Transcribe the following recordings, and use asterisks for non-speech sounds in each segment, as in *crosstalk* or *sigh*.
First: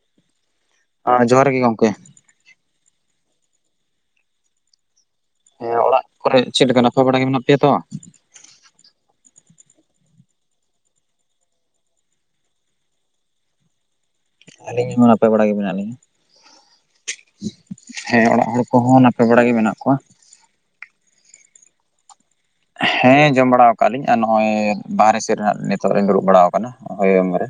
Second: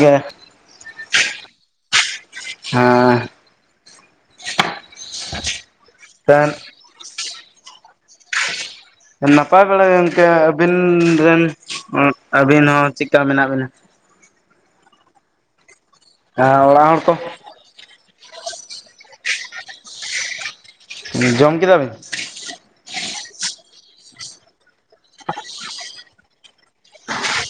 ᱜᱮ ᱟᱸ ᱡᱚᱦᱟᱨ ᱜᱮ ᱜᱚᱢᱠᱮ ᱦᱮᱸ ᱦᱮᱸ ᱚᱲᱟᱜ ᱠᱚᱨᱮ ᱪᱮᱫ ᱞᱮᱠᱟ ᱱᱟᱯᱟ ᱵᱟᱲᱟ ᱜᱮ ᱢᱮᱱᱟᱜ ᱯᱮᱭᱟ ᱛᱚ ᱱᱟᱯᱟᱭ ᱵᱟᱲᱟ ᱜᱚᱢᱠᱮ ᱟᱹᱵᱤᱱ ᱨᱮᱱ ᱟᱹᱵᱤᱱ ᱦᱚᱸ ᱪᱮᱫᱠᱟ ᱢᱮᱱᱟᱜ ᱵᱤᱱᱟ? ᱟᱹᱞᱤᱧ ᱦᱚᱸ ᱱᱟᱯᱟᱭ ᱵᱟᱲᱟ ᱜᱮ ᱢᱮᱱᱟᱜ ᱞᱤᱧᱟᱹ᱾ ᱦᱮ ᱚᱲᱟᱜ ᱦᱚᱲ ᱫᱚ ᱦᱮᱸ ᱚᱲᱟᱜ ᱦᱚᱲ ᱠᱚᱦᱚᱸ ᱱᱟᱯᱮ ᱵᱟᱲᱟ ᱜᱮ ᱢᱮᱱᱟᱜ ᱠᱚᱣᱟ, ᱡᱚᱢ ᱠᱮᱫᱟ ᱵᱮᱱ ᱦᱮᱸ ᱡᱚᱢ ᱵᱟᱲᱟ ᱟᱠᱟ ᱟᱞᱤᱧ ᱟᱨ ᱱᱚᱜᱼᱚᱭ ᱵᱟᱨᱦᱮ ᱥᱮᱫ ᱨᱮ ᱱᱤᱛᱚᱜ ᱞᱤᱧ ᱫᱩᱲᱩᱵ ᱵᱟᱲᱟ ᱟᱠᱟᱱᱟ᱾ ᱦᱳᱭᱚᱝ ᱨᱮ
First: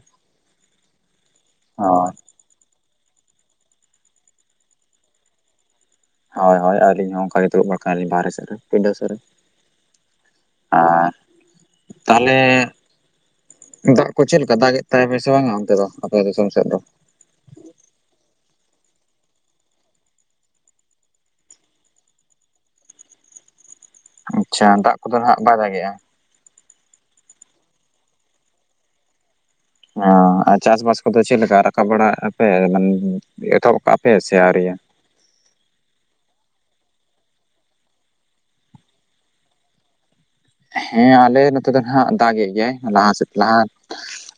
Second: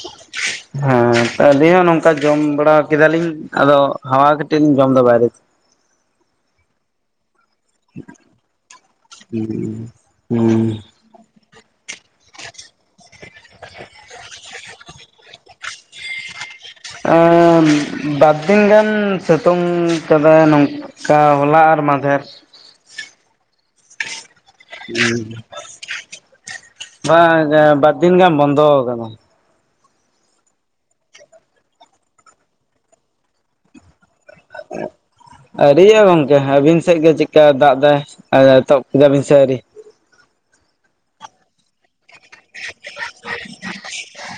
ᱦᱮᱸ ᱟᱹᱞᱤᱧ ᱦᱚᱸ ᱱᱚᱝᱠᱟ ᱦᱳᱭ ᱡᱚᱢ ᱵᱟᱲᱟ ᱠᱮᱫᱟᱞᱤᱧ ᱟᱫᱚ ᱦᱟᱣᱟ ᱠᱟᱹᱴᱤᱡ ᱞᱤᱧ ᱡᱚᱢ ᱮᱫᱟ ᱵᱟᱭᱨᱮ ᱦᱚᱭ ᱦᱚᱭ ᱟᱹᱞᱤᱧ ᱦᱚᱸ ᱚᱱᱠᱟ ᱜᱮ ᱫᱩᱲᱩᱵ ᱵᱟᱲᱟ ᱟᱹᱞᱤᱧ ᱵᱟᱦᱨᱮ ᱥᱮᱜ ᱨᱮ ᱯᱤᱸᱰᱟᱹ ᱥᱮᱜ ᱨᱮ ᱦᱩᱸ ᱦᱩᱸ ᱮᱸᱜ ᱛᱟᱦᱞᱮ ᱫᱟᱜ ᱠᱚ ᱪᱮᱫ ᱞᱮᱠᱟ ᱫᱟᱜ ᱮᱫ ᱛᱟᱯᱮ ᱥᱮ ᱵᱟᱝᱟ ᱚᱱᱛᱮ ᱫᱚ ᱟᱯᱮ ᱫᱤᱥᱚᱢ ᱥᱮᱜ ᱫᱚ ᱮᱸ ᱵᱟᱨ ᱫᱤᱱ ᱜᱟᱱ ᱥᱤᱛᱳᱝ ᱠᱟᱫᱟᱭ ᱱᱚᱝ ᱠᱟ ᱦᱚᱞᱟ ᱟᱨ ᱢᱟᱫᱷᱮᱨ ᱟᱪᱪᱷᱟ ᱫᱟᱜ ᱠᱚᱫᱚ ᱦᱟᱸᱜ ᱵᱟᱭ ᱫᱟᱜᱮᱜ-ᱟ᱾ ᱵᱟᱸᱭ ᱫᱟ ᱵᱟᱨ ᱫᱤᱱ ᱜᱟᱢ ᱵᱚᱱᱫᱚ ᱟᱠᱟᱱᱟ᱾ ᱷᱚᱸ ᱟᱨ ᱪᱟᱥᱵᱟᱥ ᱠᱚᱫᱚ ᱪᱮᱫ ᱞᱮᱠᱟ ᱨᱟᱠᱟᱵ ᱵᱟᱲᱟ ᱟᱯᱮ ᱢᱟᱱ ᱮᱛᱚᱦᱚᱵ ᱠᱟᱜ ᱯᱮ ᱥᱮ ᱟᱣᱨᱤᱭᱟᱹ᱾ ᱟᱣᱹᱨᱤᱭᱟᱜ-ᱟ ᱜᱚᱝᱠᱮ ᱟᱹᱵᱤᱱ ᱥᱮᱜ ᱜᱮ ᱪᱮᱜᱠᱟ ᱫᱟᱜ ᱫᱟᱭ ᱮᱛᱦᱚᱵ ᱠᱮᱫᱟ ᱵᱤᱱ ᱥᱮ ᱟᱹᱣᱨᱤ? ᱦᱮᱸ ᱟᱞᱮ ᱱᱚᱛᱮ ᱫᱚ ᱱᱟᱜ ᱫᱟᱜ ᱮᱜ ᱜᱮᱭᱟᱭ ᱞᱟᱦᱟ ᱥᱮᱫ ᱞᱟᱦᱟ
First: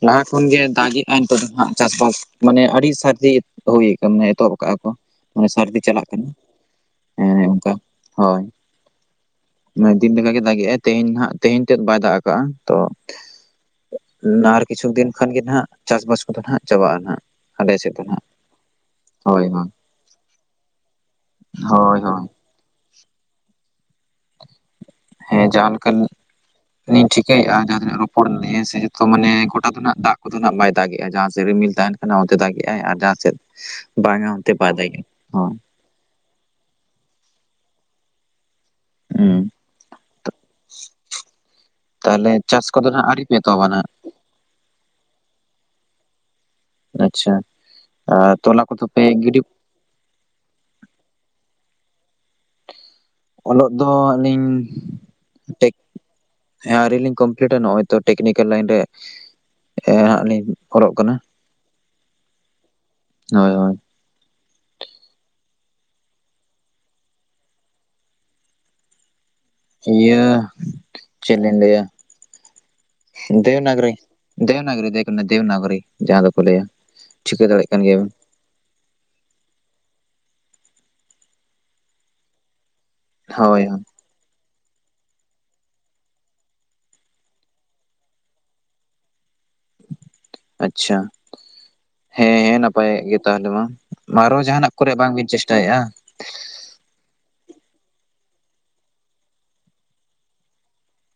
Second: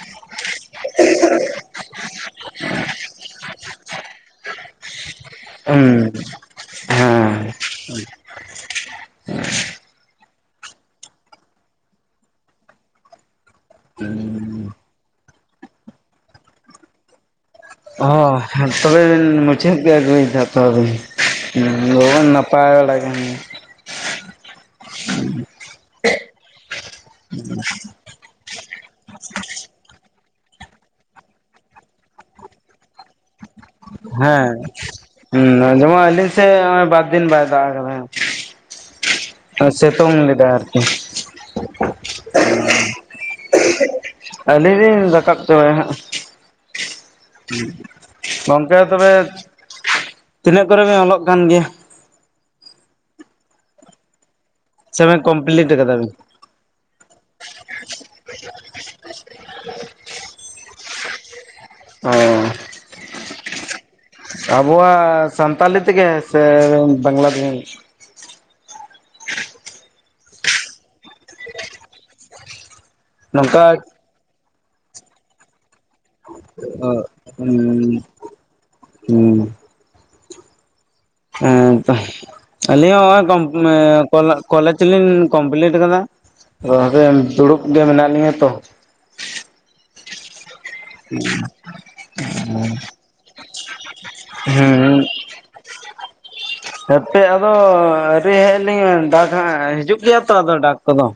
ᱞᱟᱦᱟ ᱠᱷᱚᱱᱜᱮ ᱫᱟᱜᱤᱜ-ᱟᱭ ᱱᱤᱛᱳᱜ ᱫᱚ ᱱᱟᱜ ᱪᱟᱥᱵᱟᱥ ᱢᱟᱱᱮ ᱟᱹᱰᱤ ᱥᱟᱹᱨᱫᱤ ᱦᱩᱭ ᱠᱟᱱ ᱢᱟᱱᱮ ᱮᱛᱚᱦᱚᱵ ᱠᱟᱜ-ᱟ ᱠᱚ ᱢᱟᱱᱮ ᱥᱟᱹᱨᱫᱤ ᱦᱩᱸ ᱪᱟᱞᱟᱜ ᱠᱟᱱᱟ ᱦᱮᱸ ᱚᱝᱠᱟ ᱦᱚᱭ ᱫᱤᱱ ᱞᱮᱠᱟᱜᱮ ᱫᱟᱜ-ᱮᱜ ᱟᱭ ᱛᱮᱦᱮᱧ ᱛᱮᱦᱮᱧ ᱛᱮᱫ ᱵᱟᱭ ᱫᱟᱜ ᱠᱟᱜ-ᱟ ᱛᱚ ᱞᱟᱨ ᱠᱤᱪᱷᱩ ᱫᱤᱱ ᱠᱷᱟᱱ ᱜᱮ ᱱᱟᱜ ᱪᱟᱥᱵᱟᱥ ᱠᱚᱫᱚ ᱦᱟᱸᱜ ᱪᱟᱵᱟᱜ-ᱟ ᱱᱟᱜ ᱚ ᱦᱮᱸ ᱛᱚᱵᱮ ᱵᱤᱱ ᱦᱳᱭ ᱦᱳᱭ ᱢᱩᱪᱟᱹᱫ ᱜᱮ ᱟᱹᱜᱩᱭᱫᱟ ᱛᱚ ᱵᱤᱱ ᱦᱳᱭ ᱦᱳᱭ *inaudible* ᱱᱟᱯᱟ ᱯᱟᱭ ᱵᱟᱲᱟ ᱞᱟᱜᱟᱱ᱾ ᱮᱸ ᱡᱟᱦᱟᱸ ᱞᱮᱠᱟᱱ ᱱᱤᱧ ᱴᱷᱤᱠᱟᱹᱭᱮᱜᱼᱟ ᱡᱟᱦᱟᱸ ᱛᱤᱱᱟᱹ ᱨᱚᱯᱚᱲ ᱱᱮ ᱥᱮ ᱡᱚᱛᱚ ᱢᱟᱱᱮ ᱜᱚᱴᱟ ᱥᱮᱫ ᱱᱟᱜ ᱫᱟᱜ ᱠᱚᱫᱚ ᱱᱟᱜ ᱵᱟᱭ ᱫᱟᱜᱮᱜ-ᱟ ᱡᱟᱦᱟᱸ ᱥᱮ ᱨᱤᱢᱤᱞ ᱛᱟᱸᱦᱮᱱ ᱠᱟᱱᱟ ᱚᱱᱛᱮ ᱫᱟᱜᱮᱜᱼᱟᱭ ᱟᱨ ᱡᱟᱦᱟᱸ ᱥᱮᱫ ᱵᱟᱝᱟ ᱚᱱᱛᱮ ᱵᱟᱭ ᱫᱟᱜᱮᱜᱼᱟ ᱦᱚᱸ᱾ ᱟᱸᱡᱚᱢᱟ ᱟᱹᱞᱤᱧ ᱥᱮᱜ ᱦᱚᱸᱜᱼᱚᱭ ᱵᱟᱨᱫᱤᱱ ᱵᱟᱭ ᱫᱟᱜ ᱦᱩᱸ ᱠᱟᱫᱟ᱾ ᱥᱮᱛᱳᱝ ᱞᱮᱫᱟᱭ ᱟᱨᱠᱤ᱾ ᱛᱟᱦᱞᱮ ᱪᱟᱥ ᱠᱚᱫᱚ ᱱᱟᱜ ᱟᱹᱣᱨᱤᱯᱮ ᱮᱛᱦᱚᱵᱟ ᱱᱟᱜ? ᱟᱣᱞᱤ ᱞᱤᱧ ᱨᱟᱠᱟᱵ ᱪᱟᱵᱟᱭᱟ ᱦᱟᱸᱜ᱾ ᱟᱪᱪᱷᱟ ᱟᱨ ᱛᱚᱞᱟ ᱜᱚᱝᱠᱮ ᱠᱚᱫᱚ ᱯᱮ ᱛᱚᱵᱮ ᱜᱤᱰᱤ ᱛᱤᱱᱟᱹᱜ ᱠᱚᱨᱮ ᱵᱤᱱ ᱚᱞᱚᱜ ᱠᱟᱱ ᱜᱮᱭᱟ? ᱚᱞᱚᱜ ᱫᱚ ᱟᱞᱤᱧ ᱥᱮᱵᱤᱱ ᱠᱚᱢᱯᱞᱤᱴ ᱠᱟᱫᱟ ᱵᱤᱱ᱾ ᱦᱮᱸ ᱟᱹᱣᱨᱤ ᱞᱤᱧ ᱠᱚᱢᱯᱞᱤᱴᱟ ᱱᱚᱜᱼᱚᱭ ᱛᱚ ᱴᱮᱠᱱᱤᱠᱮᱞ ᱞᱟᱭᱤᱱ ᱨᱮ᱾ ᱮ ᱦᱟᱸᱜ ᱞᱤᱧ ᱚᱞᱚᱜ ᱠᱟᱱᱟ᱾ ᱦᱚᱸ᱾ ᱦᱳᱭ ᱦᱳᱭ᱾ ᱟᱵᱚᱣᱟᱜ ᱥᱟᱱᱛᱟᱞᱤ ᱛᱮᱜᱮ ᱥᱮ ᱵᱟᱝᱞᱟ ᱛᱮ ᱵᱤᱱ᱾ ᱤᱭᱟᱹ ᱪᱮᱫ ᱞᱤᱧ ᱞᱟᱹᱭᱟ ᱱᱚᱝᱠᱟ ᱫᱮᱹᱵᱽᱱᱟᱜᱚᱨᱤ᱾ ᱫᱮᱵᱽᱱᱟᱜᱚᱨᱤ ᱫᱮᱵ ᱫᱮᱵᱽᱱᱟᱜᱚᱨᱤ ᱡᱟᱦᱟᱸ ᱫᱚᱠᱚ ᱞᱟᱹᱭᱟ ᱴᱷᱤᱠᱟᱹ ᱫᱟᱲᱮᱜ ᱠᱟᱱ ᱦᱩᱸ ᱜᱮᱭᱟᱵᱤᱱ᱾ ᱦᱩᱸ᱾ ᱦᱮᱸ ᱛᱚ ᱟᱹᱞᱤᱧ ᱦᱚᱸ ᱦᱳᱭ ᱦᱚᱸᱜᱼᱚᱭ ᱦᱳᱭ *inaudible* ᱠᱚᱞᱟ ᱠᱚᱞᱮᱡᱽ ᱞᱤᱧ ᱠᱚᱢᱯᱤᱞᱴ ᱟᱠᱟᱫᱟ ᱟᱫᱚ ᱫᱩᱲᱩᱵ ᱜᱮ ᱢᱮᱱᱟᱜ ᱞᱤᱧᱟᱹ ᱛᱚ᱾ ᱟᱪᱪᱷᱟ᱾ ᱦᱮᱸ ᱦᱮᱸ ᱱᱟᱯᱟᱭᱮᱜ ᱜᱮ ᱛᱟᱦᱞᱮ ᱢᱟ ᱟᱨᱚ ᱡᱟᱦᱟᱸᱱᱟᱜ ᱠᱚᱨᱮ ᱦᱮᱸ ᱵᱟᱝ ᱵᱤᱱ ᱪᱮᱥᱴᱟᱭᱮᱜᱼᱟ᱾ *inaudible* ᱦᱮᱯᱮᱜ ᱟᱫᱚ ᱟᱹᱣᱨᱤ ᱦᱮᱡ ᱟᱹᱞᱤᱧ ᱰᱟᱠ ᱦᱟᱸᱜ ᱦᱤᱡᱩᱜ ᱜᱮᱭᱟ ᱛᱚ ᱟᱫᱚ ᱰᱟᱠ ᱠᱚᱫᱚ᱾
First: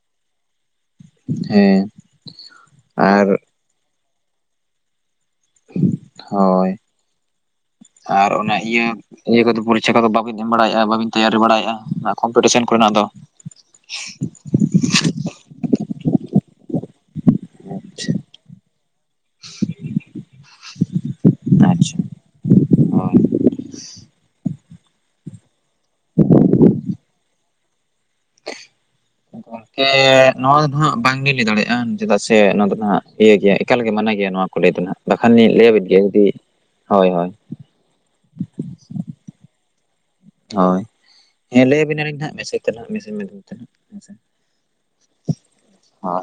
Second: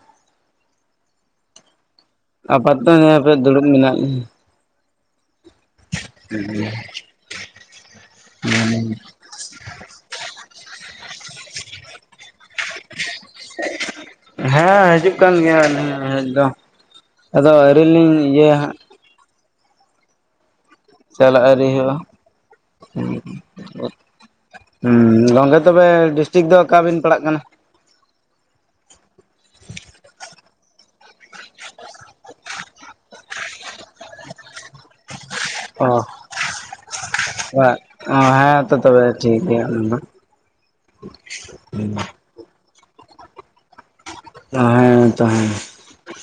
ᱦᱮᱸ᱾ ᱟᱯᱟᱛ ᱛᱚ ᱱᱤᱭᱟᱹ ᱟᱨ ᱦᱟᱯᱮ ᱫᱩᱲᱩᱵ ᱢᱮᱱᱟᱜ ᱞᱤᱧᱟ᱾ ᱦᱚᱭ ᱟᱨ ᱚᱱᱮ ᱤᱭᱟᱹ ᱤᱭᱟᱹ ᱠᱚᱫᱚ ᱯᱚᱨᱤᱪᱷᱟ ᱠᱚᱫᱚ ᱵᱟᱵᱤᱱ ᱮᱢ ᱵᱟᱲᱟᱭᱮᱜᱼᱟ ᱵᱟᱹᱵᱤᱱ ᱛᱮᱭᱟᱨᱤ ᱵᱟᱲᱟᱭᱮᱫᱼᱟ ᱠᱚᱢᱯᱤᱴᱤᱥᱮᱱ ᱠᱚᱨᱮᱱᱟᱜ ᱫᱚ? ᱦᱮᱸ ᱦᱤᱡᱩᱜ ᱠᱟᱱ ᱜᱤᱭᱟ ᱦᱮᱡ ᱫᱚ᱾ ᱟᱫᱚ ᱟᱹᱣᱨᱤ ᱟᱪᱪᱷᱟ ᱞᱤᱧ ᱤᱭᱟᱹᱭᱟ ᱦᱟᱸᱜ᱾ *inaudible* ᱪᱟᱞᱟᱜ ᱟᱹᱨᱤ ᱦᱩᱭᱩᱜᱼᱟ ᱟᱪᱪᱷᱟ ᱦᱳᱭ ᱦᱸ ᱜᱚᱝᱜᱮ ᱛᱚᱵᱮ ᱰᱤᱥᱴᱤᱠ ᱫᱚ ᱚᱠᱟ ᱵᱤᱱ ᱯᱟᱲᱟᱜ ᱠᱟᱱᱟ? *unintelligible* ᱜᱚᱝᱠᱮ ᱱᱚᱣᱟ ᱫᱚ ᱦᱟᱸᱜ ᱵᱟᱝᱞᱤᱤᱱ ᱞᱟᱹᱭ ᱫᱟᱲᱮᱭᱟᱜᱼᱟ ᱪᱮᱫᱟᱜ ᱥᱮ ᱱᱚᱣᱟ ᱫᱚ ᱦᱟᱸᱜ ᱤᱭᱟᱹ ᱜᱮᱭᱟ ᱮᱠᱟᱞᱜᱮ ᱢᱟᱱᱟ ᱜᱮᱭᱟ ᱱᱚᱣᱟ᱾ ᱠᱚ ᱞᱟᱹᱭ ᱫᱚ ᱦᱟᱜ ᱵᱟᱠᱷᱟᱱᱞᱤᱧ ᱚ ᱞᱟᱹᱭᱟᱵᱤᱫᱱ ᱜᱮᱭᱟ ᱡᱩᱫᱤ ᱦᱳᱭ ᱦᱳᱭ᱾ *unintelligible* ᱚ ᱦᱮᱸ ᱛᱚ ᱛᱚᱵᱮ ᱴᱷᱤᱠ ᱜᱮᱭᱟ ᱱᱟᱦᱟᱜ ᱾ ᱦᱳᱭ ᱦᱮᱸ ᱞᱟᱹᱭᱟᱵᱤᱱᱟᱞᱤᱧ ᱱᱟᱜ ᱢᱮᱥᱮᱡ ᱛᱮᱱᱟᱜ ᱢᱮᱥᱮᱡ ᱢᱟᱫᱽᱫᱷᱚᱢ ᱛᱮᱱᱟᱜ᱾ ᱦᱮᱸ ᱛᱚ ᱦᱮᱸ᱾ ᱚ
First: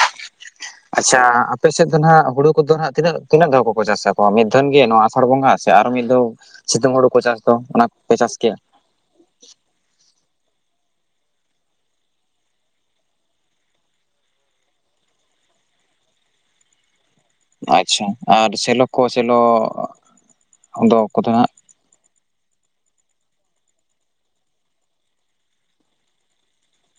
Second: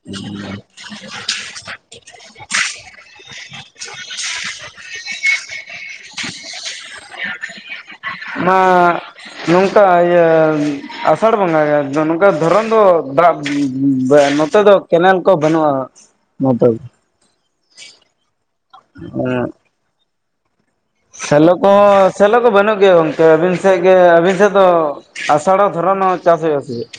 ᱦᱩ᱾ ᱟᱪᱪᱷᱟ ᱟᱯᱮ ᱥᱮᱫ ᱫᱚ ᱱᱟᱜ ᱦᱩᱲᱩ ᱠᱚᱫᱚ ᱱᱟᱜ ᱛᱤᱱᱟᱹᱜ ᱛᱤᱱᱟᱹᱜ ᱫᱷᱟᱣ ᱠᱚᱠᱚ ᱪᱟᱥᱟᱠᱚ ᱢᱤᱫ ᱫᱷᱟ. ᱱ ᱜᱮ ᱱᱚᱣᱟ ᱟᱥᱟᱲ ᱵᱚᱸᱜᱟ ᱥᱮ ᱟᱨ ᱢᱤᱫ ᱫᱷᱟᱣ ᱥᱤᱛᱩᱝ ᱦᱩᱲᱩ ᱠᱚ ᱪᱟᱥ ᱫᱚ ᱚᱱᱟ? ᱠᱚᱯᱮ ᱪᱟᱥ ᱜᱮᱭᱟ ᱟᱸᱻ ᱱᱚᱝᱠᱟ ᱤᱭᱟᱹ ᱟᱥᱟᱲ ᱵᱚᱸᱜᱟ ᱜᱮ, ᱟᱫᱚ ᱱᱚᱝᱠᱟ ᱫᱷᱚᱨᱚᱱ ᱫᱚ ᱫᱟᱜ ᱱᱚᱛᱮ ᱫᱚ ᱠᱮᱱᱮᱞ ᱠᱚ ᱵᱟᱹᱱᱩᱜ-ᱟ᱾ *unintelligible* ᱟᱪᱪᱷᱟ, ᱟᱨ ᱥᱮᱞᱚ ᱠᱚ ᱥᱮᱞᱚ? ᱟᱫᱚ ᱠᱚᱫᱚ ᱦᱟᱸᱜ ᱥᱮᱞᱚ ᱠᱚᱦᱚᱸ ᱥᱮᱞᱚ ᱠᱚ ᱵᱟᱹᱱᱩᱜ ᱜᱮᱭᱟ ᱜᱚᱝᱠᱮ ᱟᱹᱵᱤᱱ ᱥᱮᱫ ᱜᱮ ᱟᱹᱵᱤᱱ ᱥᱮᱫ ᱫᱚ ᱟᱥᱟᱲ ᱦᱚᱸ, ᱫᱷᱚᱨᱟᱱ ᱦᱚᱸ ᱪᱟᱥ ᱦᱩᱭᱩᱜ-ᱟ ᱥᱮ ᱪᱮᱫ?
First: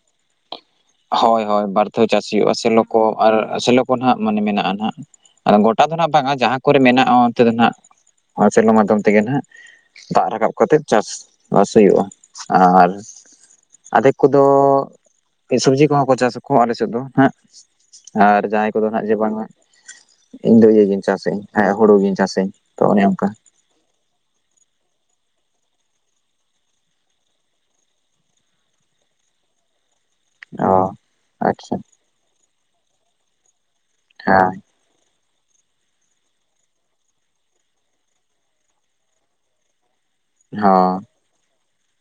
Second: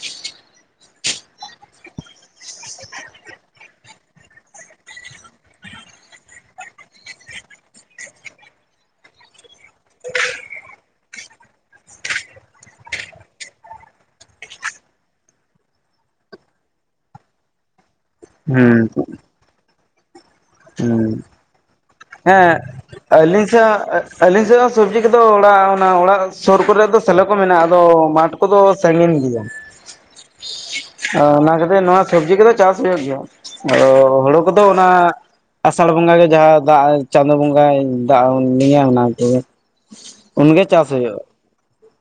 ᱦᱳᱭ ᱦᱳᱭ ᱵᱟᱨ ᱫᱷᱟᱣ ᱪᱟᱥ ᱦᱩᱭᱩᱜ-ᱟ᱾ ᱥᱮᱞᱚ ᱠᱚ ᱟᱨ ᱥᱮᱞᱚ ᱠᱚ ᱱᱟᱜ ᱢᱟᱱᱮ ᱢᱮᱱᱟᱜ-ᱟ ᱱᱟᱜ᱾ ᱟᱫᱚ ᱜᱚᱴᱟ ᱫᱚ ᱱᱟᱜ ᱵᱟᱝᱟ ᱡᱟᱦᱟᱸ ᱠᱚᱨᱮ ᱢᱮᱱᱟᱜ-ᱟ ᱚᱱᱛᱮ ᱫᱚ ᱱᱟᱜ ᱥᱮᱞᱚ ᱢᱟᱫᱽᱫᱷᱚᱢ ᱛᱮᱜᱮ ᱱᱟᱜ᱾ ᱫᱟᱜ ᱨᱟᱠᱟᱵ ᱠᱟᱛᱮᱫ ᱪᱟᱥ ᱵᱟᱥ ᱦᱩᱭᱩᱜ-ᱟ ᱟᱨ ᱟᱫᱷᱮᱠ ᱠᱚᱫᱚ ᱥᱚᱵᱽᱡᱤ ᱠᱚᱦᱚᱸ ᱠᱚ ᱪᱟᱥᱟᱠᱚ ᱟᱞᱮ ᱥᱮᱫ ᱫᱚ ᱦᱟᱸᱜ, ᱟᱨ ᱡᱟᱦᱟᱸᱭ ᱠᱚᱫᱚ ᱦᱩᱸ ᱱᱟᱜ ᱡᱮ ᱵᱟᱝᱟ ᱤᱧ ᱫᱚ ᱤᱭᱟᱹ ᱜᱤᱧ ᱦᱩᱸ ᱪᱟᱥᱟᱹᱧ, ᱦᱮᱸ ᱦᱩᱲᱩ ᱜᱤᱧ ᱪᱟᱥᱟᱹᱧ ᱛᱚ ᱚᱱᱮ ᱚᱝᱠᱟ᱾ ᱡᱟᱻ ᱮ ᱟᱹᱞᱤᱧ ᱥᱮᱫ ᱦᱚᱸ ᱥᱚᱵᱡᱤ ᱠᱚᱫᱚ ᱚᱲᱟᱜ ᱚᱲᱟᱜ ᱥᱩᱨ ᱠᱚᱨᱮ ᱫᱚ ᱥᱮᱞᱚ ᱠᱚ ᱢᱮᱱᱟᱜ-ᱟ ᱟᱫᱚ ᱢᱟᱴᱷ ᱠᱚᱫᱚ ᱥᱟᱺᱜᱤᱧ ᱜᱮᱭᱟ᱾ *inaudible* ᱚ, ᱚᱱᱟ ᱟᱪᱪᱷᱟ ᱠᱟᱛᱮᱫ ᱱᱚᱣᱟ ᱥᱚᱵᱡᱤ ᱠᱚᱫᱚ ᱪᱟᱥ ᱦᱩᱭᱩᱜ ᱜᱮᱭᱟ᱾ ᱟᱫᱚ ᱦᱩᱲᱩ ᱦᱮᱸ ᱠᱚᱫᱚ ᱚᱱᱟ ᱟᱥᱟᱲ ᱵᱚᱸᱜᱟ ᱜᱮ ᱡᱟᱦᱟᱸ ᱫᱟᱜ ᱪᱟᱸᱫᱚ ᱵᱚᱸᱜᱟᱭ ᱫᱟᱜ *unintelligible* ᱩᱱᱜᱮ ᱪᱟᱥ ᱦᱩᱭᱩᱜ-ᱟ᱾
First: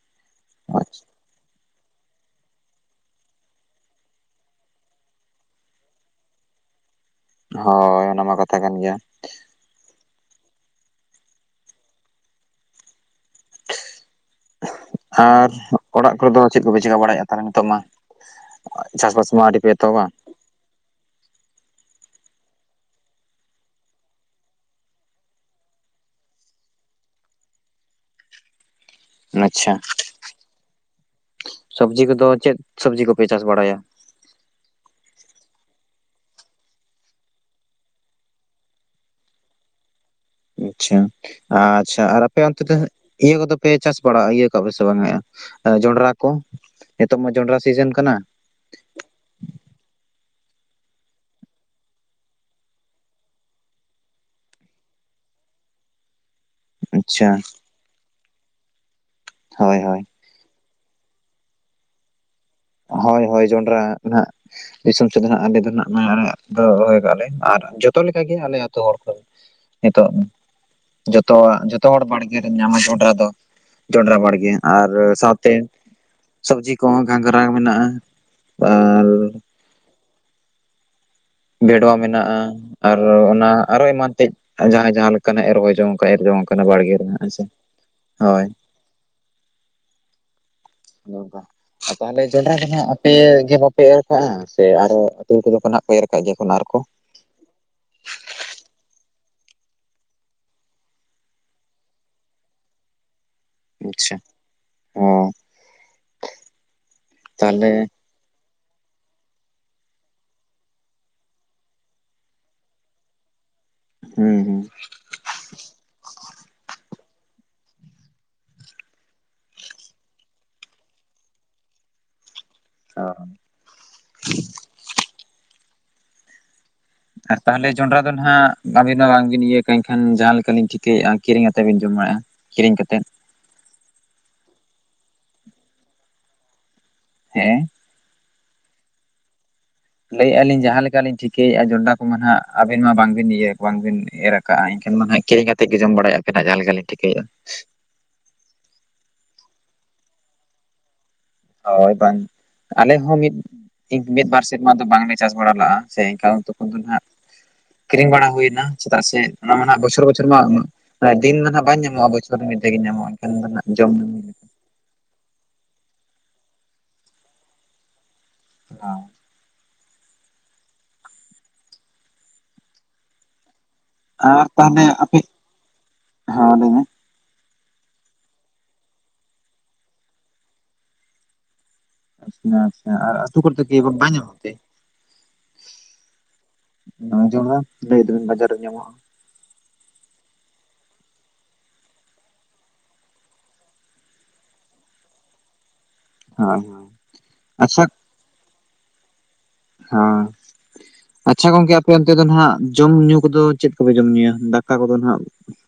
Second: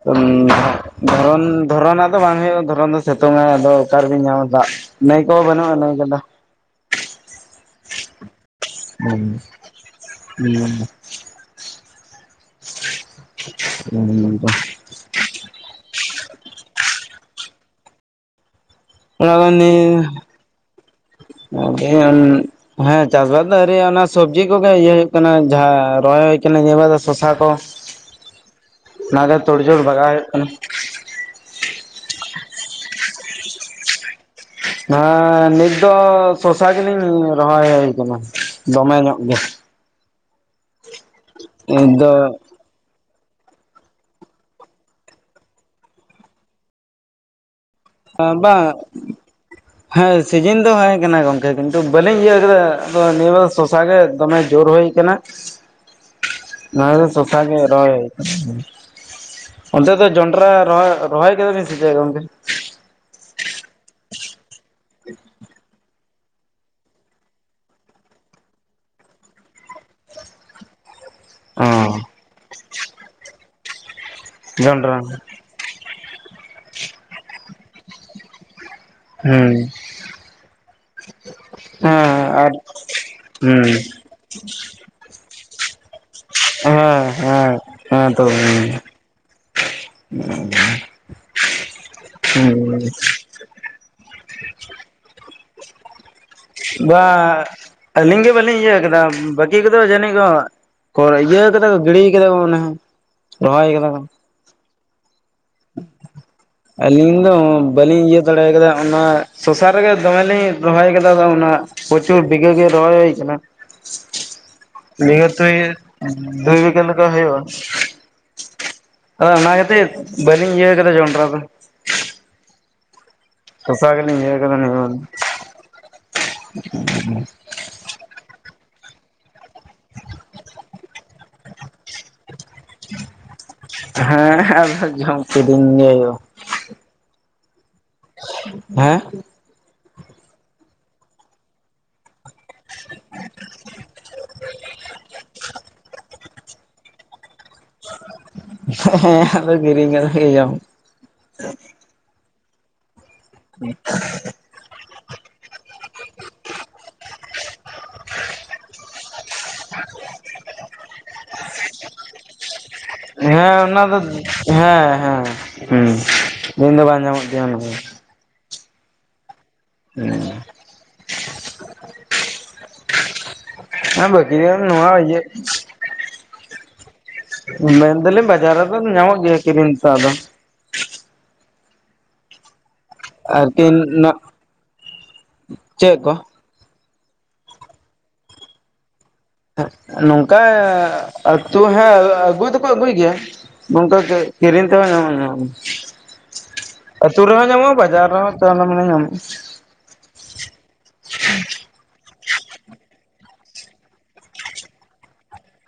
ᱩᱸᱻ ᱟᱪᱪᱷᱟ᱾ ᱫᱷᱚᱨᱚᱱ, ᱫᱷᱚᱨᱚᱱᱟᱜ ᱫᱚ ᱵᱟᱝ ᱦᱩᱭᱩᱜ-ᱟ ᱫᱷᱚᱨᱚᱱ ᱫᱚ ᱥᱤᱛᱩᱝᱟᱭ ᱟᱫᱚ ᱚᱠᱟᱨᱮᱵᱤᱱ ᱧᱟᱢᱟ ᱫᱟᱜ? ᱱᱟᱹᱭ ᱠᱚ ᱵᱟᱹᱱᱩᱜ-ᱟ ᱱᱟᱹᱭ ᱜᱟᱰᱟ? ᱦᱳᱭ ᱚᱱᱟᱢᱟ ᱠᱟᱛᱷ *unintelligible* ᱦᱩᱸ᱾ *unintelligible* ᱟᱨ ᱚᱲᱟᱜ ᱠᱚᱨᱮ ᱫᱚ ᱪᱮᱫ ᱠᱚᱯᱮ ᱪᱮᱠᱟ ᱵᱟᱲᱟᱭᱮᱜ-ᱟ ᱛᱟᱦᱞᱮ ᱱᱤᱛᱳᱜ ᱢᱟ? ᱪᱟᱥᱵᱟᱥ ᱢᱟ ᱦᱚᱸ ᱱᱤᱭᱟᱹᱻ ᱟᱹᱣᱨᱤ ᱯᱮ ᱮᱛᱚᱦᱚᱵᱟ *unintelligible* ᱦᱮᱸ ᱪᱟᱥᱵᱟᱥ ᱫᱚ ᱟᱣᱨᱤᱭᱟᱜ-ᱟ, ᱚᱱᱟ ᱥᱚᱵᱽᱡᱤ ᱠᱚᱜᱮ ᱤᱭᱟᱹ ᱦᱩᱭᱩᱜ ᱠᱟᱱᱟ ᱡᱟᱸᱦᱟ ᱨᱚᱦᱚᱭ ᱦᱩᱭ ᱠᱟᱱᱟ ᱱᱤᱭᱟᱹ ᱵᱟᱨ ᱫᱚ ᱥᱚᱥᱟ ᱠᱚ᱾ *inaudible* ᱚᱱᱟᱜᱮ ᱟᱪᱪᱷᱟ ᱛᱳᱲᱡᱳᱲ ᱵᱟᱜᱟᱣ ᱦᱩᱭᱩᱜ ᱠᱟᱱᱟ᱾ ᱥᱚᱵᱽᱡᱤ ᱠᱚᱫᱚ ᱪᱮᱫ ᱥᱚᱵᱡᱤ ᱠᱚᱯᱮ ᱪᱟᱥ ᱵᱟᱲᱟᱭᱟ? ᱦᱮᱸ ᱱᱤᱛ ᱫᱚ ᱥᱚᱥᱟ ᱜᱮᱞᱤᱧ ᱨᱚᱦᱚᱭ ᱦᱩᱭ ᱠᱟᱱᱟ ᱫᱚᱢᱮ ᱧᱚᱜ ᱜᱮ᱾ ᱟᱪᱪᱷᱟ, ᱱᱤᱛ ᱟᱪᱪᱷᱟ ᱫᱚ ᱟᱨ ᱟᱯᱮ ᱚᱱ *unintelligible* ᱤᱭᱟᱹ ᱠᱚᱫᱚᱯᱮ ᱪᱟᱥ ᱵᱟᱲᱟᱜ ᱤᱭᱟᱹ ᱠᱟᱜ-ᱟ ᱯᱮ ᱥᱮ ᱵᱟᱝᱟ, ᱡᱚᱸᱰᱨᱟ ᱠᱚ? ᱱᱤᱛᱳᱜ ᱢᱟ ᱡᱚᱸᱰᱨᱟ ᱥᱤᱡᱤᱱ ᱠᱟᱱᱟ᱾ ᱟ ᱵᱟᱝ᱾ ᱦᱮᱸ ᱥᱤᱡᱤᱱ ᱫᱚ ᱦᱮᱸ ᱠᱟᱱᱟ ᱜᱚᱝᱠᱮ᱾ ᱠᱤᱱᱛᱩ ᱵᱟᱹᱞᱤᱧ ᱤᱭᱟᱹ ᱠᱟᱫᱟ ᱟᱫᱚ ᱱᱤᱭᱟᱹ ᱵᱟᱨ ᱫᱚ ᱥᱚᱥᱟ ᱜᱮ ᱫᱚᱢᱮ ᱡᱳᱨ ᱦᱩᱭ ᱟᱠᱟᱱᱟ᱾ *inaudible* *inaudible* ᱞᱟᱦᱟ ᱫᱚ ᱥᱚᱥᱟ ᱜᱮ ᱨᱚᱦᱚᱭ ᱦᱩᱭ ᱠᱟᱱᱟ ᱦᱩᱸ, ᱦᱳᱭ ᱚᱸᱰᱮ ᱦᱳᱭ ᱫᱚ ᱡᱚᱸᱰᱨᱟ ᱨᱚᱦᱚᱭ, ᱨᱚᱦᱚᱭ ᱠᱟᱫᱟ ᱵᱤᱱ ᱥᱮ ᱪᱮᱫ ᱜᱚᱝᱠᱮ? ᱦᱳᱭ ᱦᱳᱭ ᱡᱚᱸᱰᱨᱟ ᱱᱟᱦᱟᱜ, ᱫᱤᱥᱚᱢ ᱥᱮᱫ ᱫᱚ ᱱᱟᱜ ᱟᱞᱮ ᱫᱚ ᱱᱟᱜ *unintelligible* ᱫᱚ ᱨᱚᱦᱚᱭ ᱠᱟᱜ-ᱟ ᱞᱮ, ᱟᱨ ᱡᱚᱛᱚ ᱞᱮᱠᱟ ᱜᱮ ᱟᱞᱮ ᱟᱹᱛᱩ ᱦᱚᱲ ᱠᱚᱦᱚᱸ ᱱᱤᱛᱚᱜ᱾ ᱡᱚᱛᱚᱣᱟᱜ, ᱚ ᱡᱷᱚᱛᱚ ᱦᱚᱲ ᱵᱟᱲᱜᱮ ᱨᱮᱢ ᱧᱟᱢᱟ ᱡᱚᱸᱰᱨᱟ ᱫᱚ ᱡᱚᱸᱰᱨᱟ ᱵᱟᱲᱜᱮ ᱟᱨ ᱡᱚᱱᱰᱨᱟ ᱥᱟᱯ ᱛᱮ ᱥᱚᱵᱡᱤ ᱠᱚᱦᱚᱸ ᱜᱷᱟᱸᱜᱨᱟ ᱢᱮᱱᱟᱜᱼᱟ। ᱟᱨ ᱦᱮᱸ, ᱵᱷᱮᱰᱚᱣᱟ ᱢᱮᱱᱟᱜᱼᱟ ᱟᱨ ᱚᱱᱟ ᱦᱩᱸ ᱦᱮᱸ ᱟᱨᱚ ᱮᱢᱟᱱ ᱛᱮᱫ ᱡᱟᱦᱟᱸᱭ ᱡᱟᱦᱟᱸ ᱞᱮᱠᱟᱱᱟᱜ ᱮ ᱨᱚᱦᱚᱭ ᱡᱚᱝ ᱠᱟᱱᱟ ᱮᱨ ᱡᱚᱝ ᱠᱟᱱᱟ ᱵᱟᱲᱜᱮ ᱦᱮᱸ ᱨᱮ ᱥᱮ ᱦᱮᱸ ᱦᱮᱸ ᱛᱚ ᱦᱳᱭ ᱦᱮᱸ। ᱚᱝᱠᱟ ᱛᱟᱦᱚᱞᱮ ᱡᱚᱱᱰᱨᱟ ᱫᱚ ᱦᱟᱸᱜ ᱟᱯᱮ ᱜᱮ ᱵᱟᱯ ᱮᱨ ᱠᱟᱜᱼᱟ ᱥᱮ ᱟᱨᱚ ᱟᱹᱛᱩ *unintelligible* ᱠᱷᱟᱱᱟᱜ ᱠᱚ ᱮᱨ ᱠᱟᱜᱼᱟ? ᱵᱟ ᱟᱹᱞᱤᱧ ᱜᱮ ᱵᱟᱹᱞᱤᱧ ᱤᱭᱟᱹ ᱠᱟᱫᱟ ᱵᱟᱹᱠᱤ ᱠᱚᱫᱚ ᱡᱟᱹᱱᱤᱡ ᱠᱚ ᱠᱚ ᱤᱭᱟᱹ ᱠᱟᱫᱟ ᱠᱚ ᱜᱤᱲᱤ ᱠᱟᱫᱟ ᱠᱚ ᱢᱚᱱᱮ ᱦᱚᱭ। ᱨᱚᱦᱚᱭ ᱟᱪᱪᱷᱟ ᱚ, ᱟᱞᱤ ᱫᱚ ᱛᱟᱦᱚᱞᱮ ᱵᱟᱞᱤᱧ ᱤᱭᱟ ᱫᱟᱲᱮ ᱠᱟᱫᱟ ᱚᱱᱟ ᱥᱚᱥᱟ ᱨᱮᱜᱮ ᱫᱚᱢᱮ ᱞᱤᱧ ᱨᱚᱦᱚᱭ ᱟᱠᱟᱫᱟ ᱚᱱᱟ ᱯᱨᱪᱩᱨ ᱵᱤᱜᱮ ᱜᱮ ᱨᱚᱦᱚᱭ ᱦᱩᱭ ᱠᱟᱱᱟ। ᱦᱮᱸ ᱦᱩᱸ। ᱱᱤᱭᱟᱹ ᱛᱩᱭ ᱫᱩ ᱵᱤᱜᱷᱟ ᱞᱮᱠᱟ ᱦᱩᱭᱩᱜ-ᱟ। ᱟᱫᱚ ᱚᱱᱟ ᱠᱷᱟᱹᱛᱤᱨ ᱵᱟᱹᱞᱤᱧ ᱤᱭᱟᱹ ᱠᱟᱫᱟ ᱡᱚᱸᱰᱨᱟ ᱫᱚ। ᱚ, ᱥᱚᱥᱟ ᱜᱮᱞᱤᱧ ᱤᱭᱟᱹ ᱠᱟᱫᱟ ᱱᱮᱥ ᱫᱚ। ᱟᱜ ᱛᱟᱦᱚᱞᱮ ᱡᱚᱸᱰᱨᱟ ᱫᱚ ᱦᱟᱜ ᱟᱵᱤᱱ ᱢᱟ ᱵᱟᱝᱵᱤᱱ ᱤᱭᱟᱹ ᱠᱟᱜᱼᱟ ᱮᱱᱠᱷᱟᱱ ᱡᱟᱦᱟᱸ ᱞᱮᱠᱟᱞᱤᱧ ᱴᱷᱤᱠᱟᱹᱭᱮᱫᱼᱟ ᱠᱤᱨᱤᱧ ᱟᱛᱮᱫ ᱵᱤᱱ ᱡᱚᱢ ᱼᱟ? ᱠᱤᱨᱤᱧ ᱠᱟᱛᱮᱫ? ᱦᱮᱸ ᱟᱫᱚ ᱡᱚᱢ ᱠᱤᱫᱤᱧ ᱜᱮ ᱦᱩᱭᱩᱜ-ᱟ। ᱦᱮᱸ, ᱦᱮᱸ, ᱞᱟᱹᱭᱮᱫᱼᱟ ᱞᱤᱧ ᱡᱟᱦᱟᱸ ᱞᱮᱠᱟᱞᱤᱧ ᱴᱷᱤᱠᱟᱹᱭᱮᱫᱼᱟ ᱡᱚᱱᱰᱨᱟ ᱠᱚᱢᱟ ᱦᱟᱜ ᱟᱹᱵᱤᱱ ᱢᱟ ᱵᱟᱝᱵᱤᱱ ᱤᱭᱟᱹ ᱵᱟᱝᱵᱤᱱ ᱮᱨ ᱟᱠᱟᱜ। ᱠᱟᱜᱼᱟ ᱮᱱᱠᱷᱟᱱ ᱢᱟ ᱦᱟᱜ ᱠᱤᱨᱤᱧ ᱠᱟᱛᱮ ᱜᱮ ᱡᱚᱢ ᱵᱟᱲᱟᱭ ᱟᱯᱮ ᱱᱟᱦᱟᱜ ᱡᱟᱦᱟᱸ ᱞᱮᱠᱟᱞᱤᱧ ᱴᱷᱤᱠᱟᱹᱭᱮᱫᱼᱟ? ᱦᱮᱸ ᱟᱫᱚ ᱠᱤᱨᱤᱧ ᱠᱟᱛᱮᱜ ᱜᱮ ᱡᱚᱢ ᱦᱳᱭ ᱵᱟᱝ ᱟᱞᱮ ᱦᱚᱸ ᱢᱤᱫ ᱢᱤᱫ ᱵᱟᱨ ᱥᱮᱨᱢᱟ ᱫᱚ ᱵᱟᱝᱞᱮ ᱪᱟᱥ ᱵᱟᱲᱟ ᱞᱟᱜᱼᱟ ᱥᱮ ᱮᱱᱠᱷᱟᱱ ᱛᱚᱠᱷᱚᱱ ᱫᱚ ᱱᱟᱜ ᱠᱤᱨᱤᱧ ᱵᱟᱲᱟ ᱦᱩᱭᱱᱟ ᱪᱮᱫᱟᱜ ᱥᱮ ᱚᱱᱟ ᱢᱟ ᱱᱟᱜ ᱵᱚᱪᱷᱚᱨ ᱵᱚᱪᱷᱚᱨ ᱢᱟ ᱫᱤᱱ ᱫᱚ ᱱᱟᱜ ᱵᱟᱝ ᱧᱟᱢᱚᱜᱼᱟ ᱵᱚᱪᱷ ᱢᱤᱫᱷᱟ ᱜᱮ ᱧᱟᱢᱚᱜ ᱮᱱᱠᱷᱟᱱ ᱚᱱᱟ ᱡᱚᱢ ᱫᱚ ᱦᱮᱸ ᱦᱮᱸ ᱦᱮᱸ ᱫᱤᱱ ᱫᱚ ᱵᱟᱝ ᱧᱟᱢᱚᱜ ᱜᱮᱭᱟᱹ ᱟᱱᱟ ᱫᱚ। ᱦᱮᱸ, ᱦᱮᱸ, ᱟᱨ ᱵᱟᱥᱭᱟᱢ ᱛᱟᱦᱚᱞᱮ ᱱᱚᱣᱟ ᱟᱯᱮ ᱤᱭᱟ ᱦᱮᱸ ᱞᱟᱹᱭ ᱢᱮ ᱢᱮᱱᱫᱟᱞᱤᱧ ᱵᱟᱡᱟᱨ ᱨᱮᱫᱚ ᱧᱟᱢᱚᱜ ᱜᱮᱭᱟ ᱠᱤᱨᱤᱧ ᱛᱮᱫᱚ ᱟᱫᱚ। ᱟᱪᱪᱷᱟ ᱟᱪᱪᱷᱟ ᱟᱨ ᱟᱹᱛᱩ ᱠᱚ ᱠᱚᱛᱚ ᱟᱨᱠᱤ ᱠᱤ ᱵᱟᱝ ᱧᱟᱡᱟᱢ ᱛᱮ? ᱪᱮᱫ ᱠᱚ ᱟᱧᱡᱚᱢᱟ ᱞᱟᱹᱭ ᱫᱟᱵᱤᱱ ᱵᱟᱡᱟᱨ ᱨᱮ ᱧᱟᱢᱚᱜᱼᱟ। ᱱᱚᱝᱠᱟ ᱟᱹᱛᱩ ᱦᱟᱜᱸ ᱟᱹᱜᱩᱭ ᱫᱚᱠᱚ ᱟᱹᱜᱩᱭ ᱜᱮᱭᱟ᱾ ᱱᱚᱝᱠᱟ ᱠᱤᱨᱤᱧ ᱛᱮᱦᱚᱸ ᱧᱟᱢᱚ ᱧᱟᱢᱟᱜ-ᱟ᱾ ᱦᱳᱭ ᱦᱳᱭ ᱟᱹᱛᱩ ᱨᱮᱦᱚᱸ ᱧᱟᱢᱚᱜᱼᱟ ᱵᱟᱡᱟᱨ ᱨᱮᱦᱚᱸ ᱛᱟ ᱢᱟᱱᱮ ᱧᱟᱢᱚᱜᱼᱟ᱾ ᱦᱮᱸ, ᱟᱪᱪᱷᱟ ᱜᱚᱝᱠᱮ ᱟᱯᱮ ᱚᱱᱛᱮ ᱫᱚ ᱱᱟᱜ ᱡᱚᱢ ᱧᱩ ᱠᱚᱫᱚ ᱪᱮᱫ ᱠᱚᱯᱮ ᱡᱚᱢ ᱧᱩᱭᱟ ᱫᱟᱠᱟ ᱠᱚᱫᱚ ᱱᱟᱜ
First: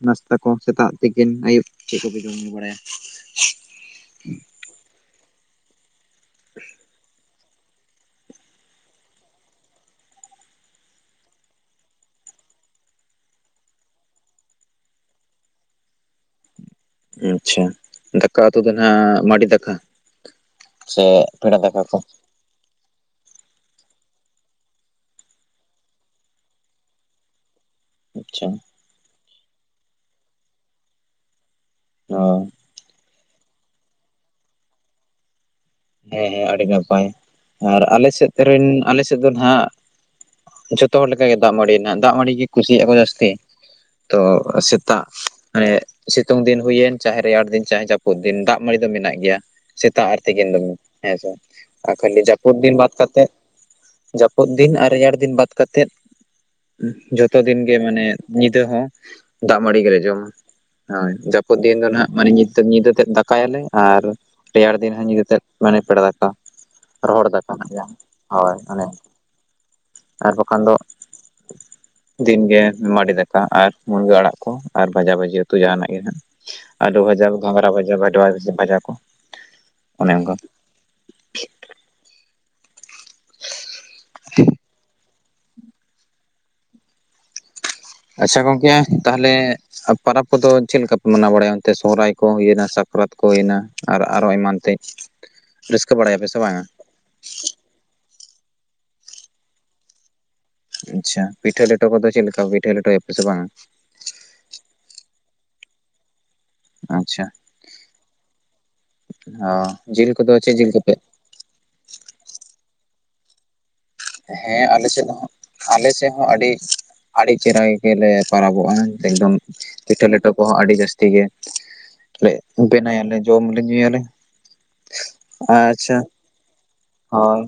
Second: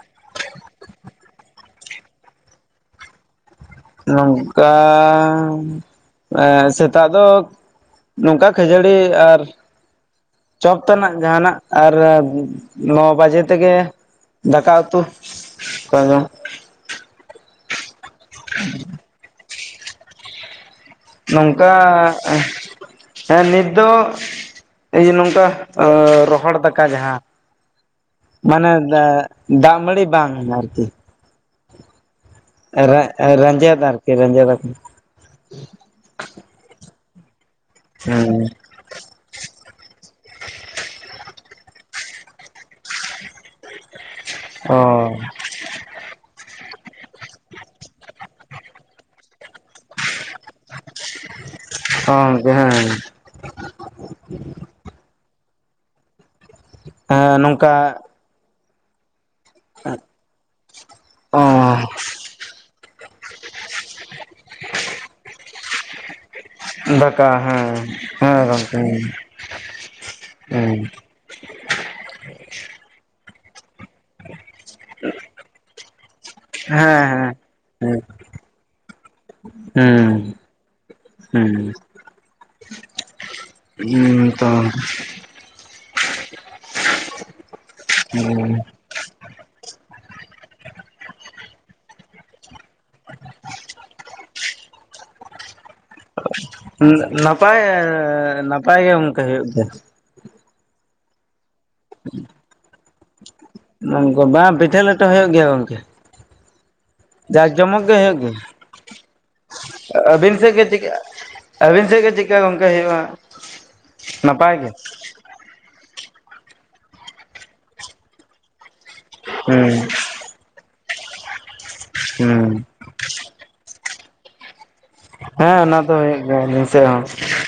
ᱱᱟᱥᱛᱟ ᱠᱚ ᱥᱮᱛᱟᱜ ᱛᱤᱠᱤᱱ ᱟᱹᱭᱩᱵ ᱪᱮᱫ ᱠᱚᱵᱮ ᱡᱚᱢ ᱧᱩ ᱵᱟᱲᱟᱭᱟ᱾ ᱛᱚᱝᱠᱟᱱ ᱮ ᱥᱮᱛᱟᱜ ᱫᱚ ᱱᱚᱝᱠᱟ ᱠᱷᱟᱹᱡᱟᱹᱲᱤ ᱟᱨ ᱪᱚᱯᱛᱟᱱᱟᱜ ᱡᱟᱦᱟᱸᱱᱟᱜ ᱟᱨ, ᱱᱚ ᱵᱟᱡᱮ ᱛᱮᱜᱮ ᱫᱟᱠᱟ ᱩᱛᱩ ᱠᱟᱫᱟ ᱾ ᱟᱪᱪᱷᱟ ᱫᱟᱠᱟ ᱩᱛᱩ ᱫᱚ ᱱᱟ ᱦᱟᱜ ᱢᱟᱰᱤ ᱫᱟᱠᱟ᱾ ᱥᱮ ᱯᱮᱲᱟ ᱱᱚᱝᱠᱟ ᱫᱟᱠᱟ ᱠᱚ ᱦᱮᱸ ᱱᱤᱛ ᱫᱚ ᱮᱭᱮ ᱱᱚᱝᱠᱟ ᱨᱚᱦᱚᱲ ᱫᱟᱠᱟ ᱡᱟᱦᱟᱸ᱾ ᱟᱪᱪᱷᱟ ᱢᱟᱱᱮ ᱫᱟ ᱫᱟᱜ ᱢᱟᱹᱲᱤ ᱵᱟᱝ ᱟᱨᱠᱤ᱾ ᱚ ᱨᱮ ᱨᱮᱱᱡᱮᱫ ᱟᱨᱠᱤ ᱨᱮᱡᱮᱫ ᱫᱟᱠᱚ᱾ ᱦᱮᱸ, ᱦᱮᱸ, ᱟᱹᱰᱤ ᱱᱟᱯᱟᱭ ᱟᱨ, ᱟᱞᱮ ᱥᱮᱫ ᱦᱮᱸ ᱨᱮᱱ ᱟᱞᱮ ᱥᱮᱫ ᱱᱤᱛᱚᱜ ᱫᱚ ᱦᱟᱜ ᱡᱷᱚᱛᱚ ᱦᱚᱲ ᱞᱮᱠᱟ ᱜᱮ, ᱫᱟᱜ ᱢᱟᱹᱲᱤᱭᱮᱱᱟ ᱫᱟᱜ ᱢᱟᱹᱲᱤ ᱜᱮ ᱠᱩᱥᱤᱭᱟᱜᱼᱟ ᱠᱚ ᱡᱟᱹᱥᱛᱤ᱾ ᱛᱚ ᱚ ᱥᱮᱛᱟᱜ ᱢᱟᱱᱮ ᱥᱤᱛᱩᱝ ᱫᱤᱱ ᱦᱩᱭᱮᱱ ᱪᱟᱦᱮ ᱨᱮᱭᱟᱲ ᱫᱤᱱ, ᱪᱟᱦᱮ ᱡᱟᱯᱩᱫ ᱫᱤᱱ ᱫᱟᱜ ᱢᱟᱹᱲᱤ ᱫᱚ ᱢᱮᱱᱟᱜ ᱜᱮᱭᱟ᱾ ᱥᱮᱛᱟᱜ ᱟᱨ ᱛᱤᱠᱤᱱ ᱫᱚᱢᱮ ᱦᱮᱸᱥᱮ, ᱟᱨ ᱠᱷᱟᱹᱞᱤ ᱜᱚᱝᱠᱮ ᱡᱟᱹᱯᱩᱫ ᱫᱤᱱ ᱦᱮᱸ ᱵᱟᱫ ᱠᱟᱛᱮᱫ ᱡᱟᱹᱯᱩᱫ ᱫᱤᱱ ᱟᱨ ᱨᱮᱭᱟᱲ ᱫᱤᱱ ᱵᱟᱫ ᱠᱟᱛᱮᱫ ᱡᱷᱚᱛᱚ ᱦᱮᱸ ᱫᱤᱱ ᱱᱚᱝᱠᱟ ᱜᱮ ᱢᱟᱱᱮ, ᱧᱤᱫᱟᱹ ᱦᱚᱸ ᱫᱟᱜ ᱢᱟᱹᱲᱤ ᱜᱮᱞᱮ ᱡᱚᱢᱟ᱾ ᱦᱳᱭ ᱚ ᱡᱟᱹᱯᱩᱫ ᱫᱤᱱ ᱫᱚ ᱱᱟᱦ, ᱢᱟᱱᱮ ᱧᱤᱛ ᱛᱮ ᱧᱤᱫᱟᱹ ᱛᱮᱫ ᱫᱟᱠᱟᱭᱟᱞᱮ, ᱟᱨ ᱨᱮᱭᱟᱲ ᱫᱤᱱ ᱦᱟᱜ ᱧᱤᱫᱟᱹᱛᱮᱫ᱾ ᱢᱟᱱᱮ ᱯᱮᱲᱟ ᱫᱟᱠᱟ, ᱨᱚᱦᱚᱲ ᱫᱟᱠᱟ ᱦᱮᱸ ᱦᱮᱸ ᱦᱳᱭ ᱜᱚᱝᱠᱮ ᱚᱱᱮ ᱦᱮᱸ ᱟᱨ ᱵᱟᱠᱷᱟᱱ ᱫᱚ, ᱦᱮᱸ ᱫᱤᱱᱜᱮ ᱢᱟᱰᱤ ᱫᱟᱠᱟ᱾ ᱫᱟᱠᱟ ᱟᱨ ᱢᱩᱱᱜᱟᱹ ᱟᱲᱟᱜ ᱠᱚ, ᱟᱨ ᱵᱷᱟᱡᱟ ᱵᱷᱟᱹᱡᱤ ᱩᱛᱩ ᱡᱟᱦᱟᱱᱟᱜ ᱜᱮ ᱦᱟᱸᱜ᱾ ᱟᱞᱩ ᱦᱮᱸ ᱵᱷᱟᱡᱟ, ᱜᱷᱚᱝᱨᱟ ᱵᱷᱟᱡᱟ, ᱵᱷᱟᱰᱣᱟ ᱤᱥᱤᱱ ᱵᱷᱟᱡᱟ ᱠᱚ᱾ ᱚᱱᱮ ᱦᱩᱸ, ᱚᱱᱠᱟ ᱦᱮᱸ, ᱦᱩᱸ ᱛᱚ ᱾ ᱟᱪᱪᱷᱟ ᱦᱮᱸ ᱜᱚᱝᱠᱮ ᱛᱟᱦᱚᱞᱮ ᱟᱨ ᱯᱚᱨᱟᱽ ᱠᱚᱫᱚ ᱪᱮᱫ ᱞᱮᱠᱟ ᱯᱮ ᱢᱟᱱᱟᱣ ᱵᱟᱲᱟᱭᱟ ᱚᱱᱛᱮ, ᱥᱚᱦᱚᱨᱟᱭ ᱠᱚ ᱦᱩᱭᱮᱱᱟ ᱥᱟᱠᱨᱟᱛ ᱠᱚ ᱦᱩᱭᱮᱱᱟ? ᱟᱨ ᱟᱨᱚ ᱮᱢᱟᱱ ᱛᱮᱫ, ᱨᱟᱹᱥᱠᱟᱹ ᱵᱟᱲᱟᱭᱟᱯᱮ ᱥᱮ ᱵᱟᱝ? ᱦᱩᱜ ᱱᱟᱯᱟᱭ ᱮ ᱱᱟᱯᱟᱭ ᱜᱮ ᱜᱚᱝᱠᱮ ᱦᱳᱭᱳᱜ ᱜᱮᱭᱟ ᱾ ᱟᱪᱪᱷᱟ ᱯᱤᱴᱷᱟᱹ ᱞᱮᱴᱚ ᱠᱚᱫᱚ ᱪᱮᱫ ᱞᱮᱠᱟ, ᱯᱤᱴᱷᱟᱹ ᱞᱮᱴᱚᱭᱟ ᱯᱮ ᱥᱮ ᱵᱟᱝᱟ? ᱜᱚᱝᱠᱮ ᱵᱟᱝ ᱯᱤᱴᱷᱟᱹ ᱞᱮᱴᱚ ᱦᱳᱭᱳᱜ ᱜᱮᱭᱟ ᱜᱚᱝᱠᱮ᱾ ᱟᱪᱪᱷᱟ ᱡᱟᱠ ᱡᱚᱢᱚᱠ ᱜᱮ ᱦᱳᱭᱳᱜ ᱜᱮᱭᱟ, ᱚ ᱡᱤᱞ ᱠᱚᱫᱚ ᱟᱹᱵᱤᱱ ᱥᱮᱫ ᱪᱮᱫ ᱜᱮ ᱡᱤᱞ ᱪᱤᱠᱟᱹ? ᱠᱚᱯᱮ ᱟᱹᱵᱤᱱ ᱥᱮᱫ ᱜᱮ ᱪᱮᱠᱟ ᱜᱚᱝᱠᱮ ᱦᱳᱭᱳᱜᱼᱟ᱾ ᱦᱮᱸ ᱟᱞᱮ ᱥᱮᱫ ᱦᱚᱸ ᱟᱞᱮ ᱥᱮᱫ ᱦᱚᱸ, ᱟᱹᱰᱤ ᱟᱹᱰᱤ ᱪᱮᱨᱦᱟ ᱜᱮᱞᱮ ᱯᱟᱨᱟᱚᱵᱚᱜᱼᱟ᱾ ᱮᱠᱫᱚᱢ ᱦᱩᱸ ᱯᱤᱴᱷᱟᱹ ᱞᱮᱴᱚ ᱠᱚᱦᱚᱸ, ᱟᱹᱰᱤ ᱡᱟᱹᱥᱛᱤ ᱜᱮ ᱞᱮ ᱦᱩᱸ ᱵᱮᱱᱟᱭᱟᱞᱮ᱾ ᱡᱚᱢᱟᱞᱮ ᱧᱩᱭᱟᱞᱮ, ᱦᱮᱸ ᱚᱱᱟ ᱫᱚ ᱟᱪᱪᱷᱟ ᱦᱩᱭᱩᱜ ᱜᱮᱭᱟ ᱟᱹᱞᱤᱧ ᱥᱮᱫ ᱦᱚᱸ ᱦᱚᱭ᱾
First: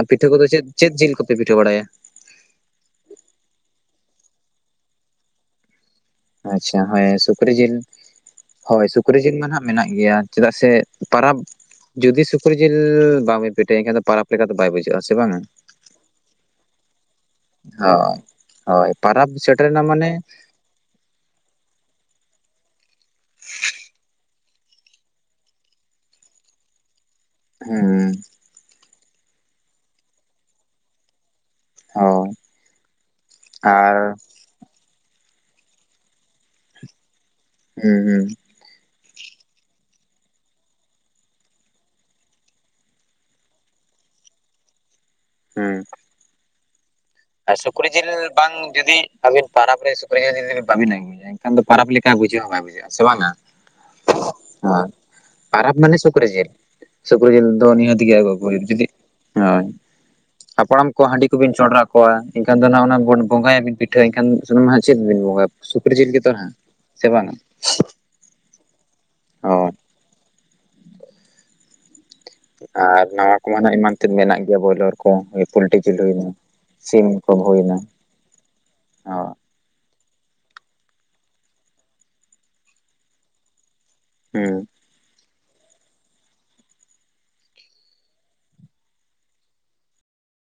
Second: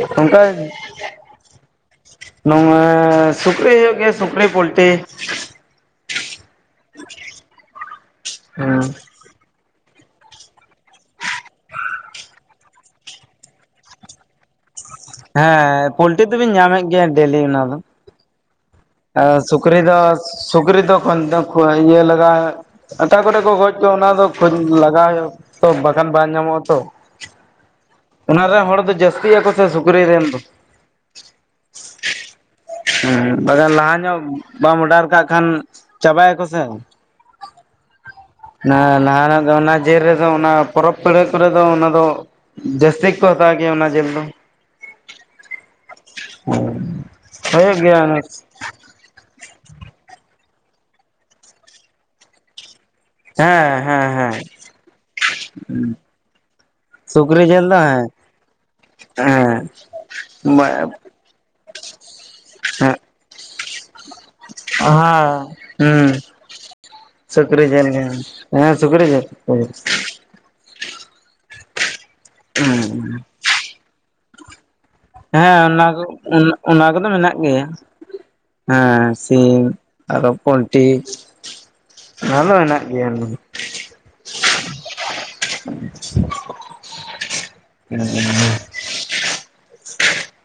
ᱟᱨ ᱯᱤᱴᱷᱟᱹ ᱚᱱᱠᱟ ᱠᱚᱫᱚ ᱪᱮᱫ ᱪᱮᱫ ᱡᱤᱞ ᱠᱚᱯᱮ ᱯᱤᱴᱷᱟᱹ ᱵᱟᱲᱟᱭᱟ? ᱱᱚᱣᱟ ᱥᱩᱠᱨᱤ ᱦᱳᱭᱳᱜ ᱜᱮᱭᱟ, ᱥᱩᱠᱨᱤ ᱯᱳᱞᱴᱤ᱾ ᱟᱪᱪᱷᱟ ᱦᱚᱭ ᱥᱩᱠᱨᱤ ᱡᱤᱞ, ᱦᱮᱸ ᱦᱳᱭ ᱥᱩᱠᱨᱤ ᱡᱤᱞ ᱢᱟ ᱱᱟᱦᱟᱜ ᱢᱮᱱᱟᱜ ᱜᱮᱭᱟ᱾ ᱪᱮᱫᱟᱜ ᱥᱮ ᱯᱟᱨᱟᱵᱽ ᱡᱩᱫᱤ ᱥᱩᱠᱨᱤ ᱡᱤᱞ ᱵᱟᱵᱮ ᱯᱤᱮᱴᱷᱟᱭᱟ, ᱮᱱᱠᱷᱟᱱ ᱯᱟᱨᱟᱵᱽ ᱞᱮᱠᱟ ᱫᱚ ᱵᱟᱭ ᱵᱩᱡᱷᱟᱹᱜᱼᱟ᱾ ᱥᱮ ᱵᱟᱝᱟ ᱦᱮᱸ ᱯᱳᱞᱴᱤ ᱫᱚᱵᱤᱱ ᱧᱟᱢᱮᱫ ᱜᱮᱭᱟ ᱰᱮᱞᱤ ᱚᱱᱟ ᱫᱚ᱾ ᱦᱳᱭ, ᱦᱳᱭ ᱯᱟᱨᱟᱵᱽ ᱥᱮᱴᱮ ᱥᱩᱠᱨᱤ ᱨᱮᱱᱟ ᱢᱟᱱᱮ ᱫᱚ ᱥᱩᱠᱨᱤ ᱫᱚ ᱠᱷᱚᱱᱫᱚᱜ ᱠᱩᱟᱭ ᱤᱭᱟᱹ ᱞᱟᱜᱟ ᱟᱠᱟ ᱠᱚᱨᱮ ᱠᱚ ᱜᱚᱡ ᱠᱚ ᱚᱱᱟ ᱫᱚ ᱠᱷᱚᱡ ᱞᱟᱜᱟᱣ ᱦᱳᱭᱳᱜᱼᱟ ᱛᱚ, ᱵᱟᱠᱷᱟᱱ ᱵᱟᱝ ᱧᱟᱢᱚᱜᱼᱟ ᱛᱚ᱾ ᱦᱩᱸ, ᱚᱱᱟ ᱨᱮ ᱦᱚᱲ ᱫᱚ ᱡᱟᱹᱥᱛᱤᱭᱟᱠᱚ ᱥᱮ ᱥᱩᱠᱨᱤ ᱨᱮᱱ ᱫᱚ᱾ ᱦᱳᱭ *inaudible* ᱵᱟᱠᱷᱟᱱ ᱞᱟᱦᱟ ᱧᱚᱜ ᱵᱟᱢ ᱚᱰᱟᱨ ᱠᱟᱜ ᱠᱷᱟᱱ ᱪᱟᱵᱟᱭᱟᱠᱚ ᱥᱮ ᱦᱩᱸ ᱦᱩᱸ ᱚᱱᱟ ᱱᱟᱣᱟᱱᱟᱜ ᱫᱚ ᱚᱱᱟ ᱡᱮᱞ ᱨᱮᱫᱚ ᱚᱱᱟ ᱯᱚᱨᱚᱵᱽ ᱯᱟᱹᱲᱦᱟᱹ ᱠᱚᱨᱮ ᱫᱚ ᱚᱱᱟ ᱫᱚ ᱡᱟᱹᱥᱛᱤ ᱜᱮᱠᱚ ᱦᱟᱛᱟᱣ ᱜᱮᱭᱟ ᱚᱱᱟ ᱡᱮᱞ ᱫᱚ᱾ ᱦᱮᱸ *unintelligible* ᱟᱨ ᱥᱩᱠᱨᱤ ᱜᱮᱭᱟ ᱡᱤᱞ ᱚᱱᱟ᱾ ᱵᱟᱝ ᱡᱩᱫᱤ ᱟᱹᱵᱤᱱ ᱯᱟᱨᱟᱵ ᱨᱮ ᱥᱩᱠᱨᱤ ᱡᱤᱞ ᱡᱩᱫᱤ ᱵᱟᱵᱤᱱ ᱟᱜᱩᱭᱟ ᱮᱱᱠᱷᱟᱱ ᱫᱚ ᱯᱟᱨᱟᱵ ᱞᱮᱠᱟ ᱵᱩᱡᱟᱹᱣ ᱦᱚᱸ ᱵᱟᱭ ᱵᱩᱡᱟᱹᱜᱼᱟ᱾ ᱥᱮ ᱵᱟᱝᱟ ᱦᱮᱸ ᱦᱮᱸ ᱦᱮᱸ ᱯᱟᱨᱟᱵᱽ ᱢᱟᱱᱮ ᱥᱩᱠᱨᱤ ᱡᱤᱞ᱾ ᱥᱩᱠᱨᱤ ᱡᱤᱞ ᱫᱚ ᱱᱤᱦᱟᱹᱛ ᱜᱮ ᱟᱹᱜᱩ-ᱟᱹᱜᱩᱭ ᱡᱩᱫᱤ ᱦᱳᱭ ᱦᱮᱸ ᱦᱟᱯᱲᱟᱢ ᱦᱮᱸ ᱦᱮᱸ ᱠᱚ ᱦᱟᱺᱰᱤ ᱛᱚ ᱵᱤᱱ ᱪᱚᱸᱰᱟᱜᱠᱚᱣᱟ ᱮᱱᱠᱷᱟᱱ ᱫᱚ ᱚᱱᱟ ᱚᱱᱟ ᱫᱚ ᱵᱚᱸᱜᱟᱭᱟᱵᱤᱱ ᱯᱤᱴ ᱯᱤᱴᱷᱟᱹᱭ ᱮᱱ ᱠᱷᱟᱱ ᱥᱩᱱᱩᱢ ᱦᱟᱸᱜ ᱪᱮᱫ ᱵᱤᱱ ᱵᱚᱸᱜᱟᱭᱟ ᱥᱩᱠᱨᱤ ᱡᱤᱞ ᱜᱮᱛᱚ ᱦᱟᱸᱜ ᱥᱮ ᱵᱟᱝᱟ? ᱦᱮᱸ ᱦᱮᱸ ᱥᱩᱠᱨᱤ ᱡᱮᱞ ᱦᱳᱭ ᱯᱤᱴᱷᱟᱹ᱾ ᱟᱨ ᱱᱟᱣᱟ ᱠᱚᱢᱟ ᱱᱟᱦᱟᱜ ᱮᱢᱟᱱ ᱛᱮᱱ ᱢᱮᱱᱟᱜ ᱜᱮᱭᱟ ᱵᱚᱭᱞᱚᱨ᱾ ᱠᱚ ᱦᱮᱸ ᱯᱳᱞᱴᱤ ᱚᱱᱟ ᱡᱤᱞ ᱠᱚ ᱦᱩᱭᱱᱟ ᱚᱱᱟ-ᱚᱱᱟ ᱠᱚᱫᱚ ᱥᱤᱢ ᱢᱮᱱᱟᱜ ᱠᱚ ᱜᱮᱭᱟ᱾ ᱦᱩᱭᱱᱟ ᱦᱮᱸ ᱦᱚᱸ ᱥᱤᱢ᱾ ᱟᱨᱚ ᱯᱚᱞᱴᱤ ᱚᱱᱟ ᱫᱚ ᱢᱮᱱᱟᱜᱮᱭᱟ᱾ ᱦᱩᱸ *unintelligible*